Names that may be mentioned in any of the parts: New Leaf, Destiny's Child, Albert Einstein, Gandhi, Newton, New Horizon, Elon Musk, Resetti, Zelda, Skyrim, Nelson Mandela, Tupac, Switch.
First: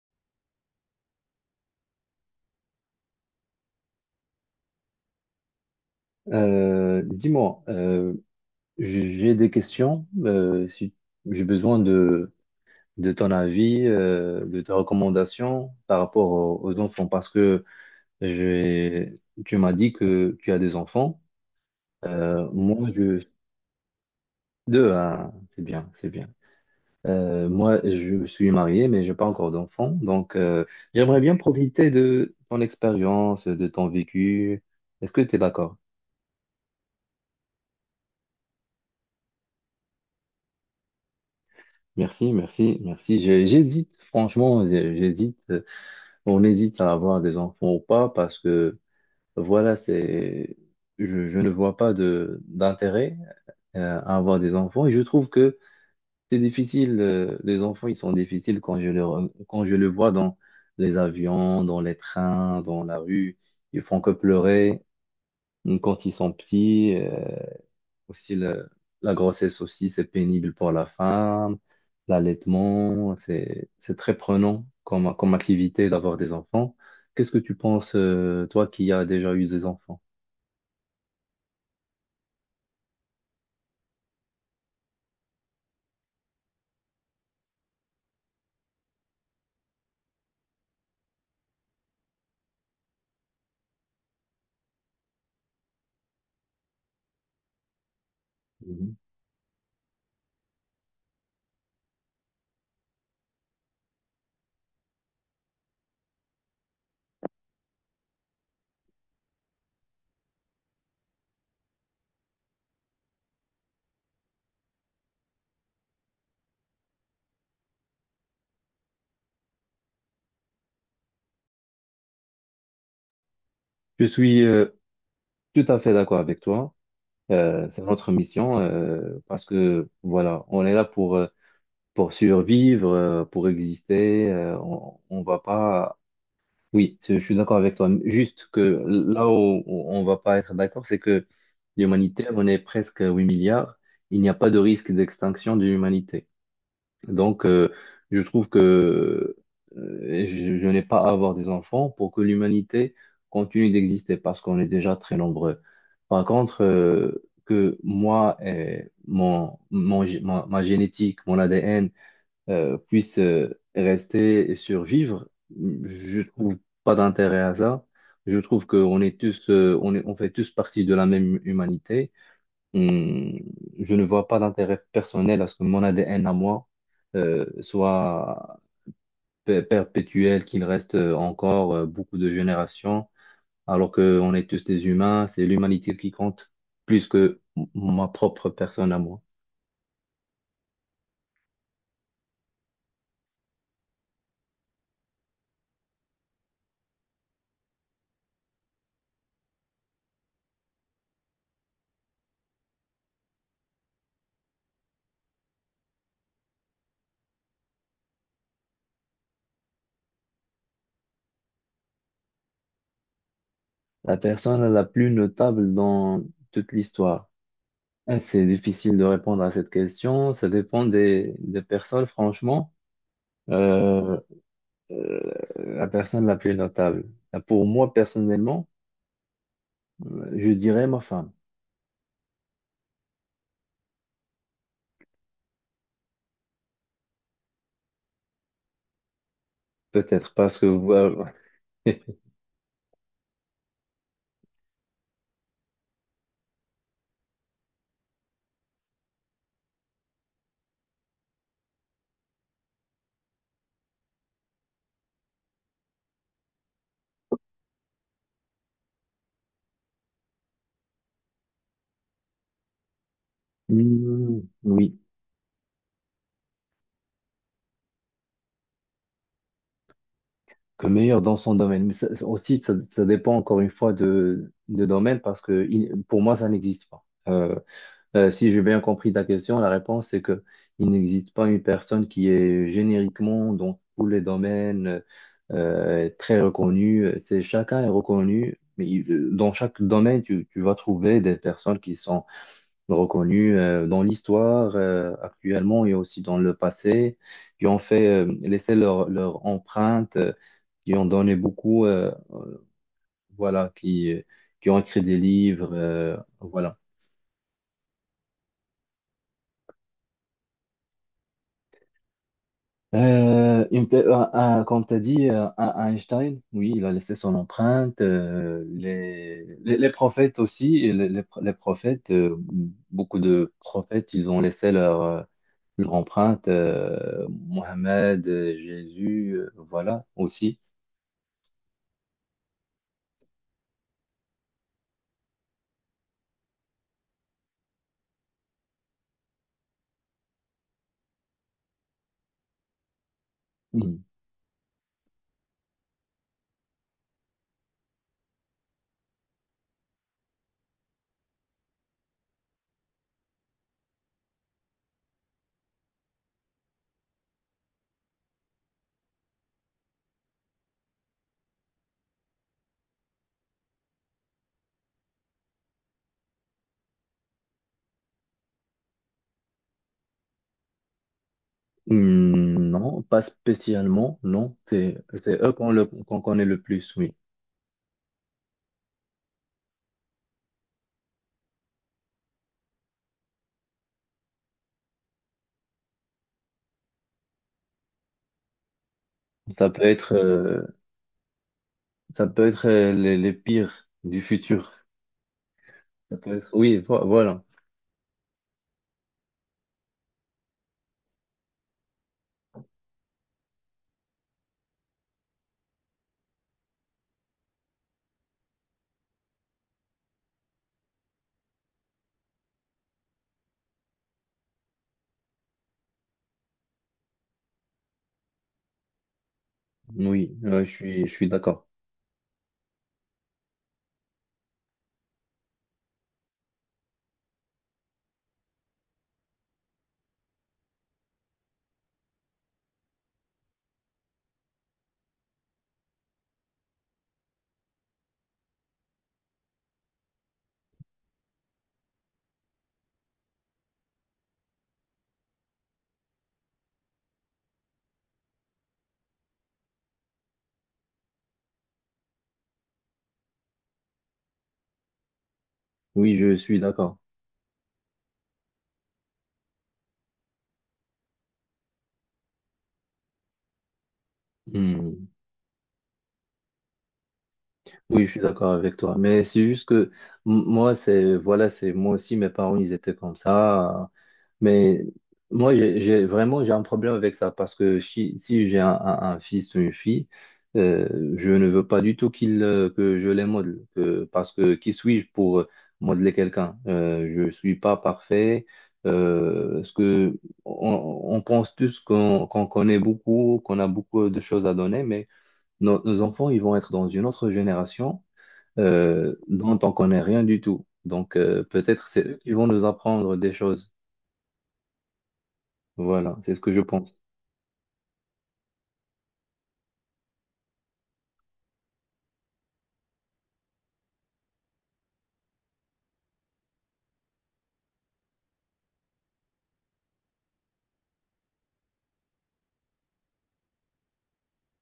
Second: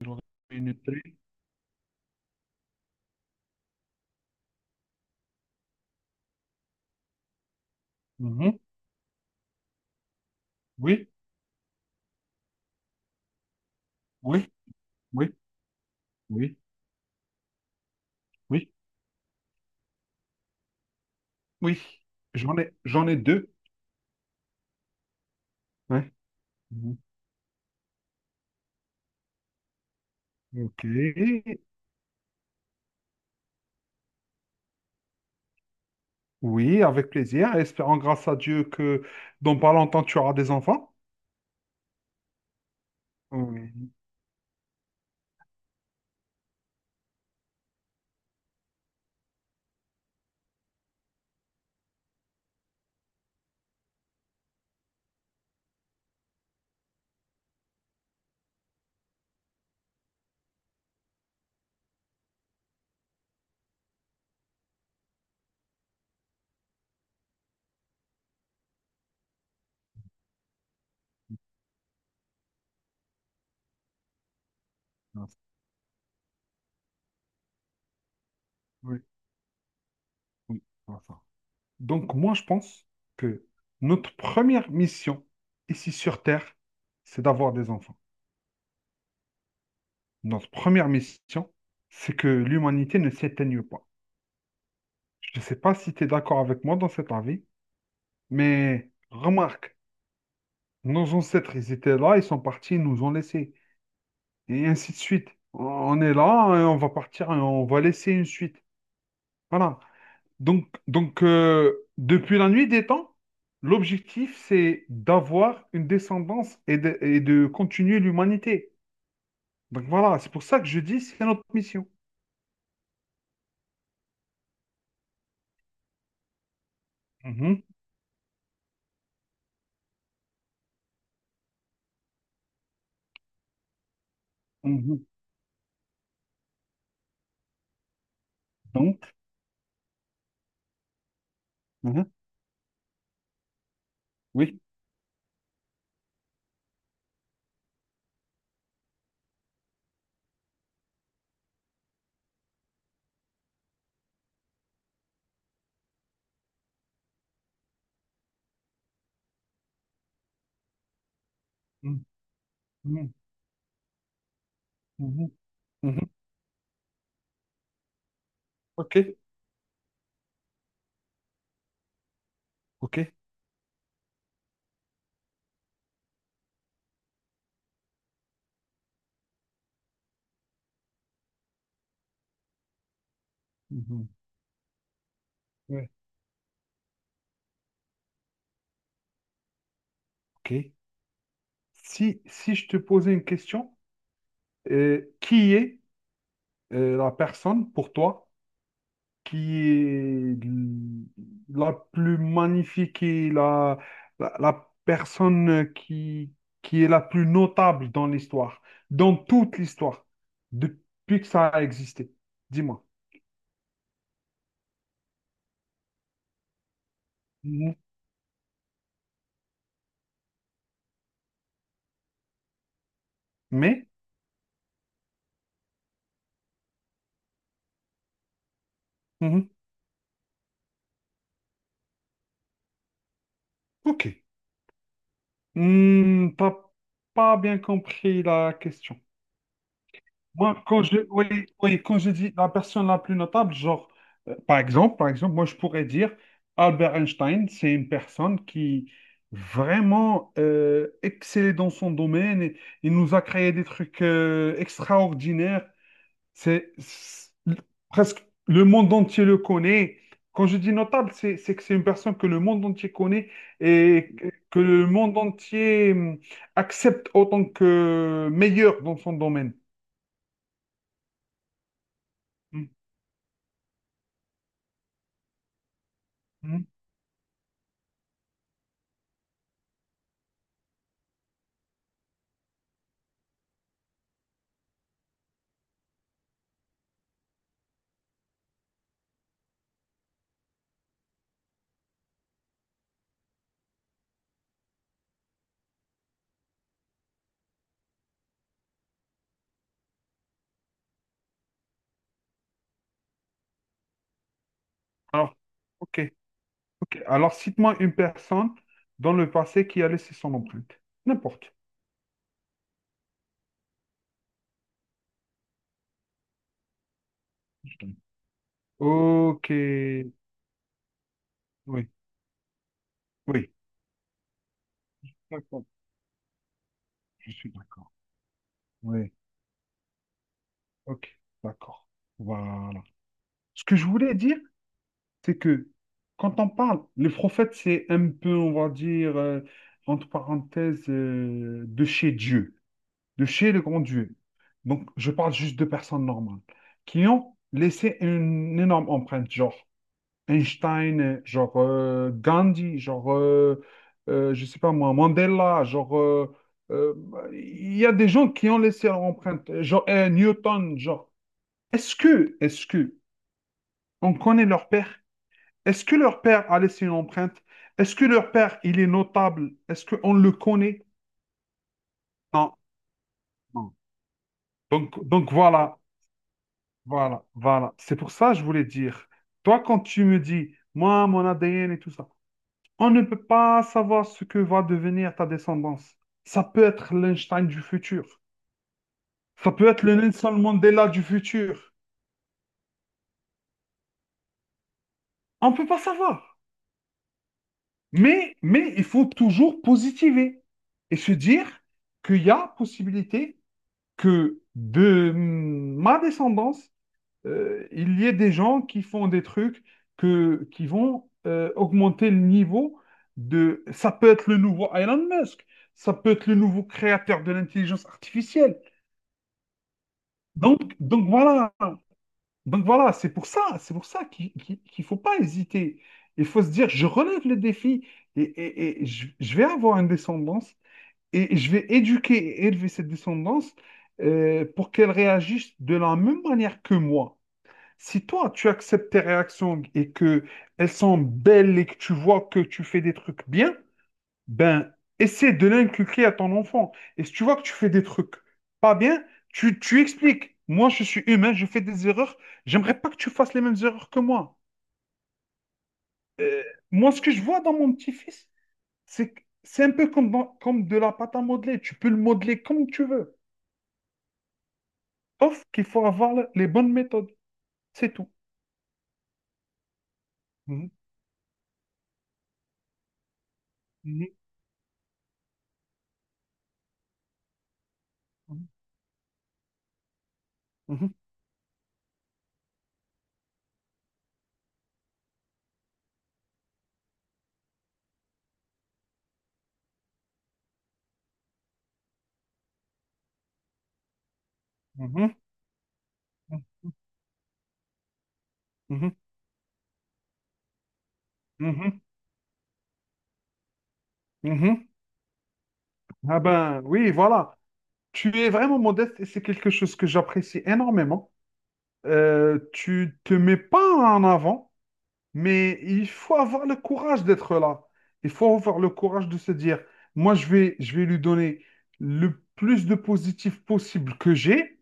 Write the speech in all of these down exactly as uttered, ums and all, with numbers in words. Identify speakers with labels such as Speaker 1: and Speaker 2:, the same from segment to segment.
Speaker 1: J'aurais une tri-
Speaker 2: Euh, dis-moi, euh,
Speaker 1: Mhm.
Speaker 2: j- j'ai des questions. Euh, si
Speaker 1: Oui,
Speaker 2: j'ai besoin de, de ton avis, euh,
Speaker 1: oui,
Speaker 2: de tes
Speaker 1: oui,
Speaker 2: recommandations par rapport
Speaker 1: oui,
Speaker 2: aux, aux enfants, parce que
Speaker 1: oui,
Speaker 2: j'ai- tu m'as dit que tu as des enfants.
Speaker 1: oui.
Speaker 2: Euh,
Speaker 1: J'en ai,
Speaker 2: moi,
Speaker 1: j'en ai
Speaker 2: je
Speaker 1: deux.
Speaker 2: deux, hein, c'est bien, c'est
Speaker 1: Ouais.
Speaker 2: bien.
Speaker 1: Mhm.
Speaker 2: Euh, moi, je suis marié, mais je n'ai pas encore d'enfants, donc euh,
Speaker 1: Ok.
Speaker 2: j'aimerais bien profiter de ton expérience, de ton vécu. Est-ce que tu es d'accord?
Speaker 1: Oui, avec plaisir. Espérons grâce à Dieu que dans pas longtemps tu auras des enfants.
Speaker 2: Merci, merci, merci. J'ai- J'hésite,
Speaker 1: Oui.
Speaker 2: franchement, j'ai- j'hésite. On hésite à avoir des enfants ou pas parce que voilà, c'est, je, je ne vois pas de d'intérêt euh, à avoir des enfants. Et je trouve que c'est difficile, euh, les enfants, ils sont difficiles quand je le, re- quand je le vois dans les avions, dans les trains, dans la rue. Ils font que pleurer quand ils sont petits. Euh, aussi, le- la grossesse aussi, c'est pénible pour la femme. L'allaitement, c'est, c'est très prenant comme, comme activité d'avoir des enfants. Qu'est-ce que tu penses, euh, toi qui
Speaker 1: Oui,
Speaker 2: as déjà eu des enfants?
Speaker 1: oui, voilà. Donc moi je pense que notre première mission ici sur Terre, c'est d'avoir des enfants. Notre première mission, c'est que l'humanité ne s'éteigne pas. Je ne sais pas si tu es d'accord avec moi dans cet avis. Mais
Speaker 2: Mhm.
Speaker 1: remarque, nos ancêtres, ils étaient là, ils sont partis, ils nous ont laissés. Et ainsi de suite. On est là, et on va partir, et on va laisser une suite. Voilà. Donc, donc euh, depuis la nuit des temps, l'objectif, c'est d'avoir une descendance et de, et de continuer l'humanité. Donc voilà, c'est pour ça que je dis, c'est notre mission.
Speaker 2: Je suis euh, tout à fait d'accord avec toi.
Speaker 1: Mhm,
Speaker 2: Euh, c'est notre mission euh, parce que voilà, on est là pour, euh, pour survivre, euh, pour exister. Euh,
Speaker 1: mhm.
Speaker 2: on, on va pas. Oui, c'est- je suis d'accord avec toi. Juste que
Speaker 1: Donc,
Speaker 2: là où où on va pas être d'accord, c'est que
Speaker 1: mhm,
Speaker 2: l'humanité, on est presque à huit milliards. Il n'y a pas de
Speaker 1: oui.
Speaker 2: risque d'extinction de l'humanité. Donc, euh, je trouve que euh, je, je n'ai pas à avoir des enfants pour que l'humanité continue d'exister parce qu'on est déjà très nombreux. Par contre, euh, que moi et mon, mon gé- ma, ma génétique, mon A D N,
Speaker 1: Mhm,
Speaker 2: euh,
Speaker 1: mhm,
Speaker 2: puissent euh, rester et survivre,
Speaker 1: mhm. Mhm.
Speaker 2: je trouve pas d'intérêt à ça. Je trouve
Speaker 1: Ok,
Speaker 2: qu'on est tous, euh, on est- on fait tous partie de la même humanité.
Speaker 1: ok.
Speaker 2: Hum, je ne vois pas d'intérêt personnel à ce que mon A D N à moi euh, soit pe- perpétuel, qu'il reste euh, encore euh, beaucoup de générations, alors
Speaker 1: Mhm,
Speaker 2: qu'on est tous des humains. C'est
Speaker 1: ouais,
Speaker 2: l'humanité qui compte plus que m- ma propre personne à moi.
Speaker 1: ok. Si, si je te posais une question, euh, qui est euh, la personne pour toi qui est l- la plus magnifique et la, la, la personne qui, qui est la plus notable dans l'histoire, dans toute l'histoire, depuis que ça a existé? Dis-moi.
Speaker 2: La personne la plus notable dans toute l'histoire.
Speaker 1: Mhm.
Speaker 2: Ah, c'est difficile de répondre à cette question. Ça dépend des, des personnes, franchement.
Speaker 1: Mais,
Speaker 2: Euh, euh, la personne la plus notable. Ah, pour moi, personnellement,
Speaker 1: mhm,
Speaker 2: euh, je dirais ma femme.
Speaker 1: ok. Hmm, t'as pas bien compris la question.
Speaker 2: Peut-être parce
Speaker 1: Moi,
Speaker 2: que
Speaker 1: quand je,
Speaker 2: euh,
Speaker 1: oui, oui, quand je dis la personne la plus notable, genre, euh, par exemple, par exemple, moi, je pourrais dire Albert Einstein, c'est une personne qui vraiment euh, excellait dans son domaine et il nous a créé des trucs euh, extraordinaires. C'est c'est- Presque le monde entier le connaît. Quand je dis notable, c'est c'est que c'est une personne que le monde entier connaît et que
Speaker 2: hmm,
Speaker 1: que le
Speaker 2: oui,
Speaker 1: monde entier, hum, accepte autant que meilleur dans son domaine.
Speaker 2: que meilleur dans son domaine. Mais ça- ça aussi, ça, ça dépend encore une fois de, de domaine parce que il- pour moi, ça
Speaker 1: Mhm.
Speaker 2: n'existe pas. Euh, Euh, si j'ai bien compris ta question, la réponse c'est que il n'existe pas une personne qui est génériquement dans tous les domaines euh, très reconnue. C'est chacun est reconnu, mais il- euh, dans chaque domaine tu, tu vas trouver des personnes qui sont reconnues euh, dans l'histoire euh, actuellement et aussi dans le passé, qui ont fait euh, laissé leur, leur empreinte, euh, qui ont donné beaucoup, euh, voilà, qui qui ont écrit des
Speaker 1: Alors,
Speaker 2: livres,
Speaker 1: ok,
Speaker 2: euh, voilà.
Speaker 1: ok. Alors, cite-moi une personne dans le passé qui a laissé son empreinte. N'importe.
Speaker 2: Euh, une pe- euh, euh, Comme tu as dit, euh, à- Einstein, oui, il a laissé son empreinte. Euh, les,
Speaker 1: Ok,
Speaker 2: les, les
Speaker 1: oui,
Speaker 2: prophètes aussi, et les, les, les prophètes, euh, beaucoup
Speaker 1: oui.
Speaker 2: de prophètes, ils ont laissé leur, euh,
Speaker 1: D'accord.
Speaker 2: leur empreinte. Euh,
Speaker 1: Je suis d'accord.
Speaker 2: Mohamed, euh,
Speaker 1: Oui,
Speaker 2: Jésus, euh, voilà, aussi.
Speaker 1: ok, d'accord. Voilà. Ce que je voulais dire, c'est que quand on parle, les prophètes, c'est un peu, on va dire, euh, entre parenthèses, euh, de chez Dieu, de chez le grand
Speaker 2: Hmm.
Speaker 1: Dieu. Donc, je parle juste de personnes normales qui ont laissé une énorme empreinte, genre. Einstein, genre euh, Gandhi, genre, euh, euh, je sais pas moi, Mandela, genre, euh, euh, il y a des gens qui ont laissé leur empreinte, genre euh, Newton, genre, est-ce que, est-ce que, on connaît leur père? Est-ce que leur père a laissé une empreinte? Est-ce que leur père, il est notable? Est-ce qu'on le connaît? Non,
Speaker 2: Hmm, non, pas
Speaker 1: non.
Speaker 2: spécialement, non. C'est,
Speaker 1: Donc, donc
Speaker 2: c'est eux qu'on
Speaker 1: voilà,
Speaker 2: le, qu'on connaît le plus, oui.
Speaker 1: voilà, voilà. C'est pour ça que je voulais dire, toi, quand tu me dis, moi, mon A D N et tout ça, on ne peut pas savoir ce que va devenir ta descendance. Ça peut être l'Einstein du futur. Ça
Speaker 2: Ça
Speaker 1: peut
Speaker 2: peut
Speaker 1: être le
Speaker 2: être,
Speaker 1: Nelson
Speaker 2: euh,
Speaker 1: Mandela du futur.
Speaker 2: ça peut être euh, les, les pires du futur.
Speaker 1: On ne peut pas
Speaker 2: Ça peut
Speaker 1: savoir.
Speaker 2: être- oui, vo- voilà.
Speaker 1: Mais, mais il faut toujours positiver et se dire qu'il y a possibilité que de ma descendance, euh, il y ait des gens qui font des trucs que, qui vont euh, augmenter le niveau de... Ça peut être le nouveau Elon Musk. Ça peut être le nouveau créateur de l'intelligence artificielle.
Speaker 2: Oui, euh, je
Speaker 1: Donc,
Speaker 2: suis,
Speaker 1: donc
Speaker 2: je suis
Speaker 1: voilà,
Speaker 2: d'accord.
Speaker 1: donc voilà, c'est pour ça, c'est pour ça qu'il qu'il- qu'il faut pas hésiter. Il faut se dire, je relève le défi et, et- et je, je vais avoir une descendance et je vais éduquer et élever cette descendance euh, pour qu'elle réagisse de la même manière que moi. Si toi, tu acceptes tes réactions et que elles sont belles et que tu vois que tu fais des trucs bien, ben, essaie de l'inculquer à ton enfant. Et si tu vois que tu fais des trucs pas bien, tu, tu expliques. Moi, je suis humain, je fais des erreurs. J'aimerais pas que tu fasses les mêmes erreurs que moi.
Speaker 2: Oui, je
Speaker 1: Euh,
Speaker 2: suis
Speaker 1: Moi,
Speaker 2: d'accord.
Speaker 1: ce que je vois dans mon petit-fils, c'est que c'est un peu comme, dans- comme de la pâte à modeler. Tu peux le modeler comme tu veux.
Speaker 2: Hmm.
Speaker 1: Sauf qu'il faut avoir le- les bonnes méthodes. C'est
Speaker 2: Oui,
Speaker 1: tout.
Speaker 2: je suis d'accord avec toi. Mais c'est juste que m-
Speaker 1: Mhm,
Speaker 2: moi, c'est voilà, c'est moi aussi, mes parents, ils étaient comme ça. Euh,
Speaker 1: mhm,
Speaker 2: mais moi, j'ai j'ai- vraiment j'ai un problème avec ça parce que si, si
Speaker 1: mhm,
Speaker 2: j'ai un, un- un fils ou une fille, euh, je ne veux pas du tout qu'il euh, que je les modèle. Que- parce que qui suis-je pour euh, modeler quelqu'un? Euh, je suis pas parfait. Euh, ce que on, on pense tous qu'on qu'on connaît beaucoup, qu'on a beaucoup de choses à donner, mais
Speaker 1: mhm,
Speaker 2: nos nos enfants, ils vont être dans une autre génération
Speaker 1: mhm,
Speaker 2: euh, dont on connaît rien du tout. Donc, euh,
Speaker 1: mhm, mhm.
Speaker 2: peut-être c'est eux qui vont nous apprendre des choses.
Speaker 1: Mhm.
Speaker 2: Voilà,
Speaker 1: Ah
Speaker 2: c'est ce que je
Speaker 1: ben oui,
Speaker 2: pense.
Speaker 1: voilà. Tu es vraiment modeste et c'est quelque chose que j'apprécie énormément. Euh, tu te mets pas en avant, mais il faut avoir le courage d'être là. Il faut avoir le courage de se dire, moi, je vais, je vais lui donner le plus de positif possible que j'ai.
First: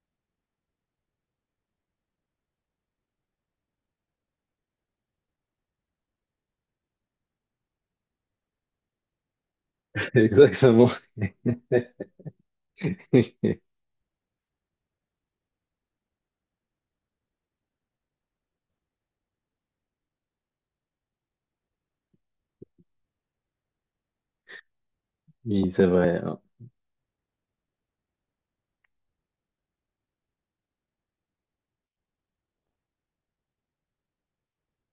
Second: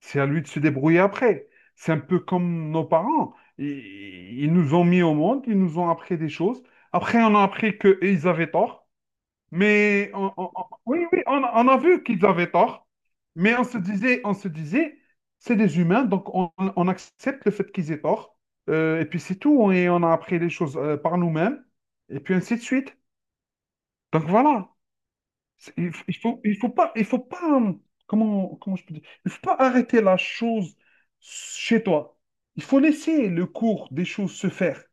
Speaker 1: C'est à lui de se débrouiller après. C'est un peu comme nos parents. Ils, ils nous ont mis au monde, ils nous ont appris des choses. Après, on a appris qu'ils avaient tort. Mais on- on- on-
Speaker 2: Exactement.
Speaker 1: oui, oui, on, on a vu qu'ils avaient tort, mais on se disait, on se disait, c'est des humains, donc on, on accepte le fait qu'ils aient tort. Euh, et puis c'est tout, et on a appris les choses euh, par nous-mêmes, et puis ainsi de suite. Donc voilà,
Speaker 2: Oui,
Speaker 1: C'est-
Speaker 2: c'est
Speaker 1: il, f- il
Speaker 2: vrai, hein.
Speaker 1: faut, il faut pas, il faut pas, hum, comment, comment je peux dire, il faut pas arrêter la chose chez toi. Il faut laisser le cours des choses se faire.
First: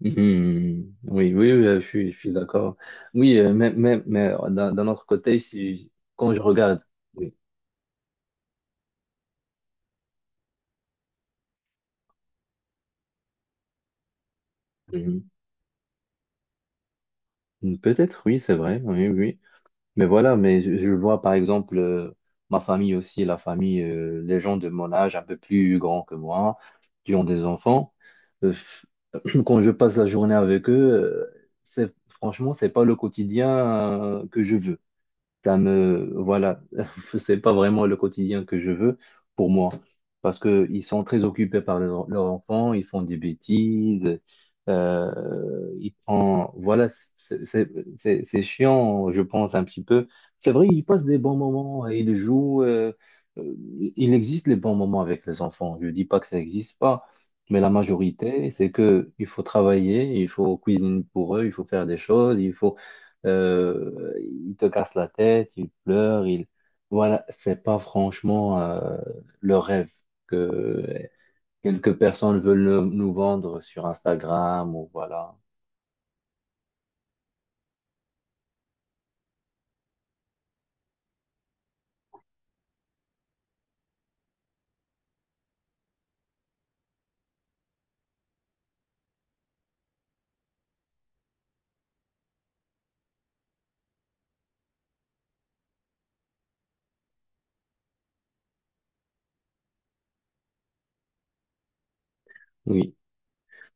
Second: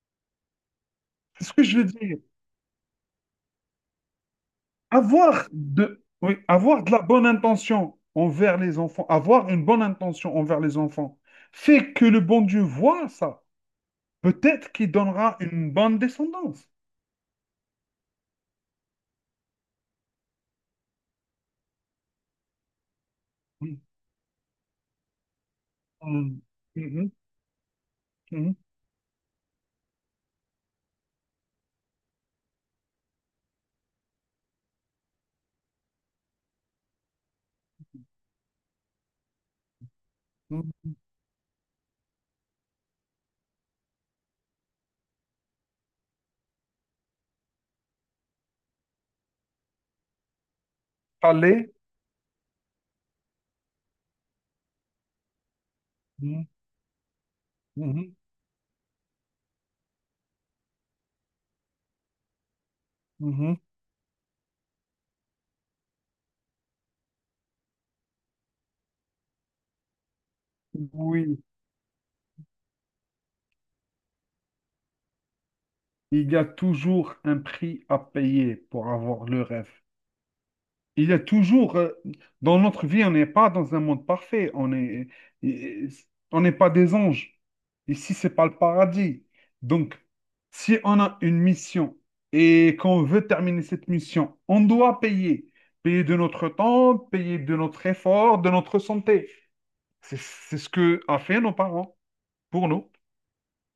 Speaker 2: Mhm. Oui,
Speaker 1: C'est
Speaker 2: oui,
Speaker 1: ce que
Speaker 2: oui,
Speaker 1: je
Speaker 2: je
Speaker 1: veux
Speaker 2: suis, je
Speaker 1: dire.
Speaker 2: suis d'accord. Oui, euh, mais, mais, mais d'un d'un autre côté,
Speaker 1: Avoir
Speaker 2: si,
Speaker 1: de,
Speaker 2: quand
Speaker 1: oui,
Speaker 2: je regarde,
Speaker 1: avoir de la bonne
Speaker 2: oui.
Speaker 1: intention envers les enfants, avoir une bonne intention envers les enfants, fait que le bon Dieu voit ça. Peut-être qu'il donnera une bonne descendance.
Speaker 2: Mhm. Peut-être, oui, c'est vrai. Oui, oui. Mais voilà, mais je, je vois par exemple euh, ma famille aussi, la
Speaker 1: Oui.
Speaker 2: famille, euh, les gens de mon âge, un peu plus grands que
Speaker 1: Mm.
Speaker 2: moi,
Speaker 1: Mhm,
Speaker 2: qui ont des enfants. Euh,
Speaker 1: mhm,
Speaker 2: f- quand je passe la journée avec eux, euh, c'est, franchement, c'est pas le quotidien euh, que je veux ça me, voilà, c'est pas vraiment le quotidien que je veux pour moi, parce que ils
Speaker 1: mhm.
Speaker 2: sont très occupés par leur- leurs enfants, ils font des bêtises, euh, ils prennent, voilà, c'est c'est- c'est- c'est chiant, je pense un petit peu. C'est vrai, ils passent des bons
Speaker 1: Allez.
Speaker 2: moments et ils jouent. Euh, euh, il existe les bons moments avec les enfants. Je dis pas que ça
Speaker 1: Mhm,
Speaker 2: n'existe pas, mais la
Speaker 1: mhm,
Speaker 2: majorité, c'est que il faut travailler, il faut cuisiner pour eux, il faut faire des choses, il faut
Speaker 1: mhm.
Speaker 2: euh, il te casse la tête, il pleure, il. Voilà, c'est pas franchement euh, le rêve que
Speaker 1: Oui,
Speaker 2: quelques personnes veulent nous nous vendre sur Instagram ou voilà.
Speaker 1: il y a toujours un prix à payer pour avoir le rêve. Il y a toujours, euh, dans notre vie, on n'est pas dans un monde parfait. On est, et- on n'est pas des anges. Ici, c'est pas le paradis. Donc, si on a une mission et qu'on veut terminer cette mission, on doit payer. Payer de notre temps, payer de notre effort, de notre santé. C'est c'est ce que a fait nos parents pour nous.
Speaker 2: Oui.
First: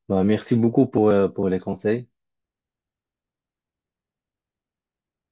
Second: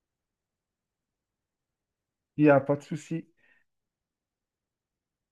Speaker 2: Bah, merci beaucoup pour, euh, pour les conseils.
Speaker 1: Il n'y a pas de souci.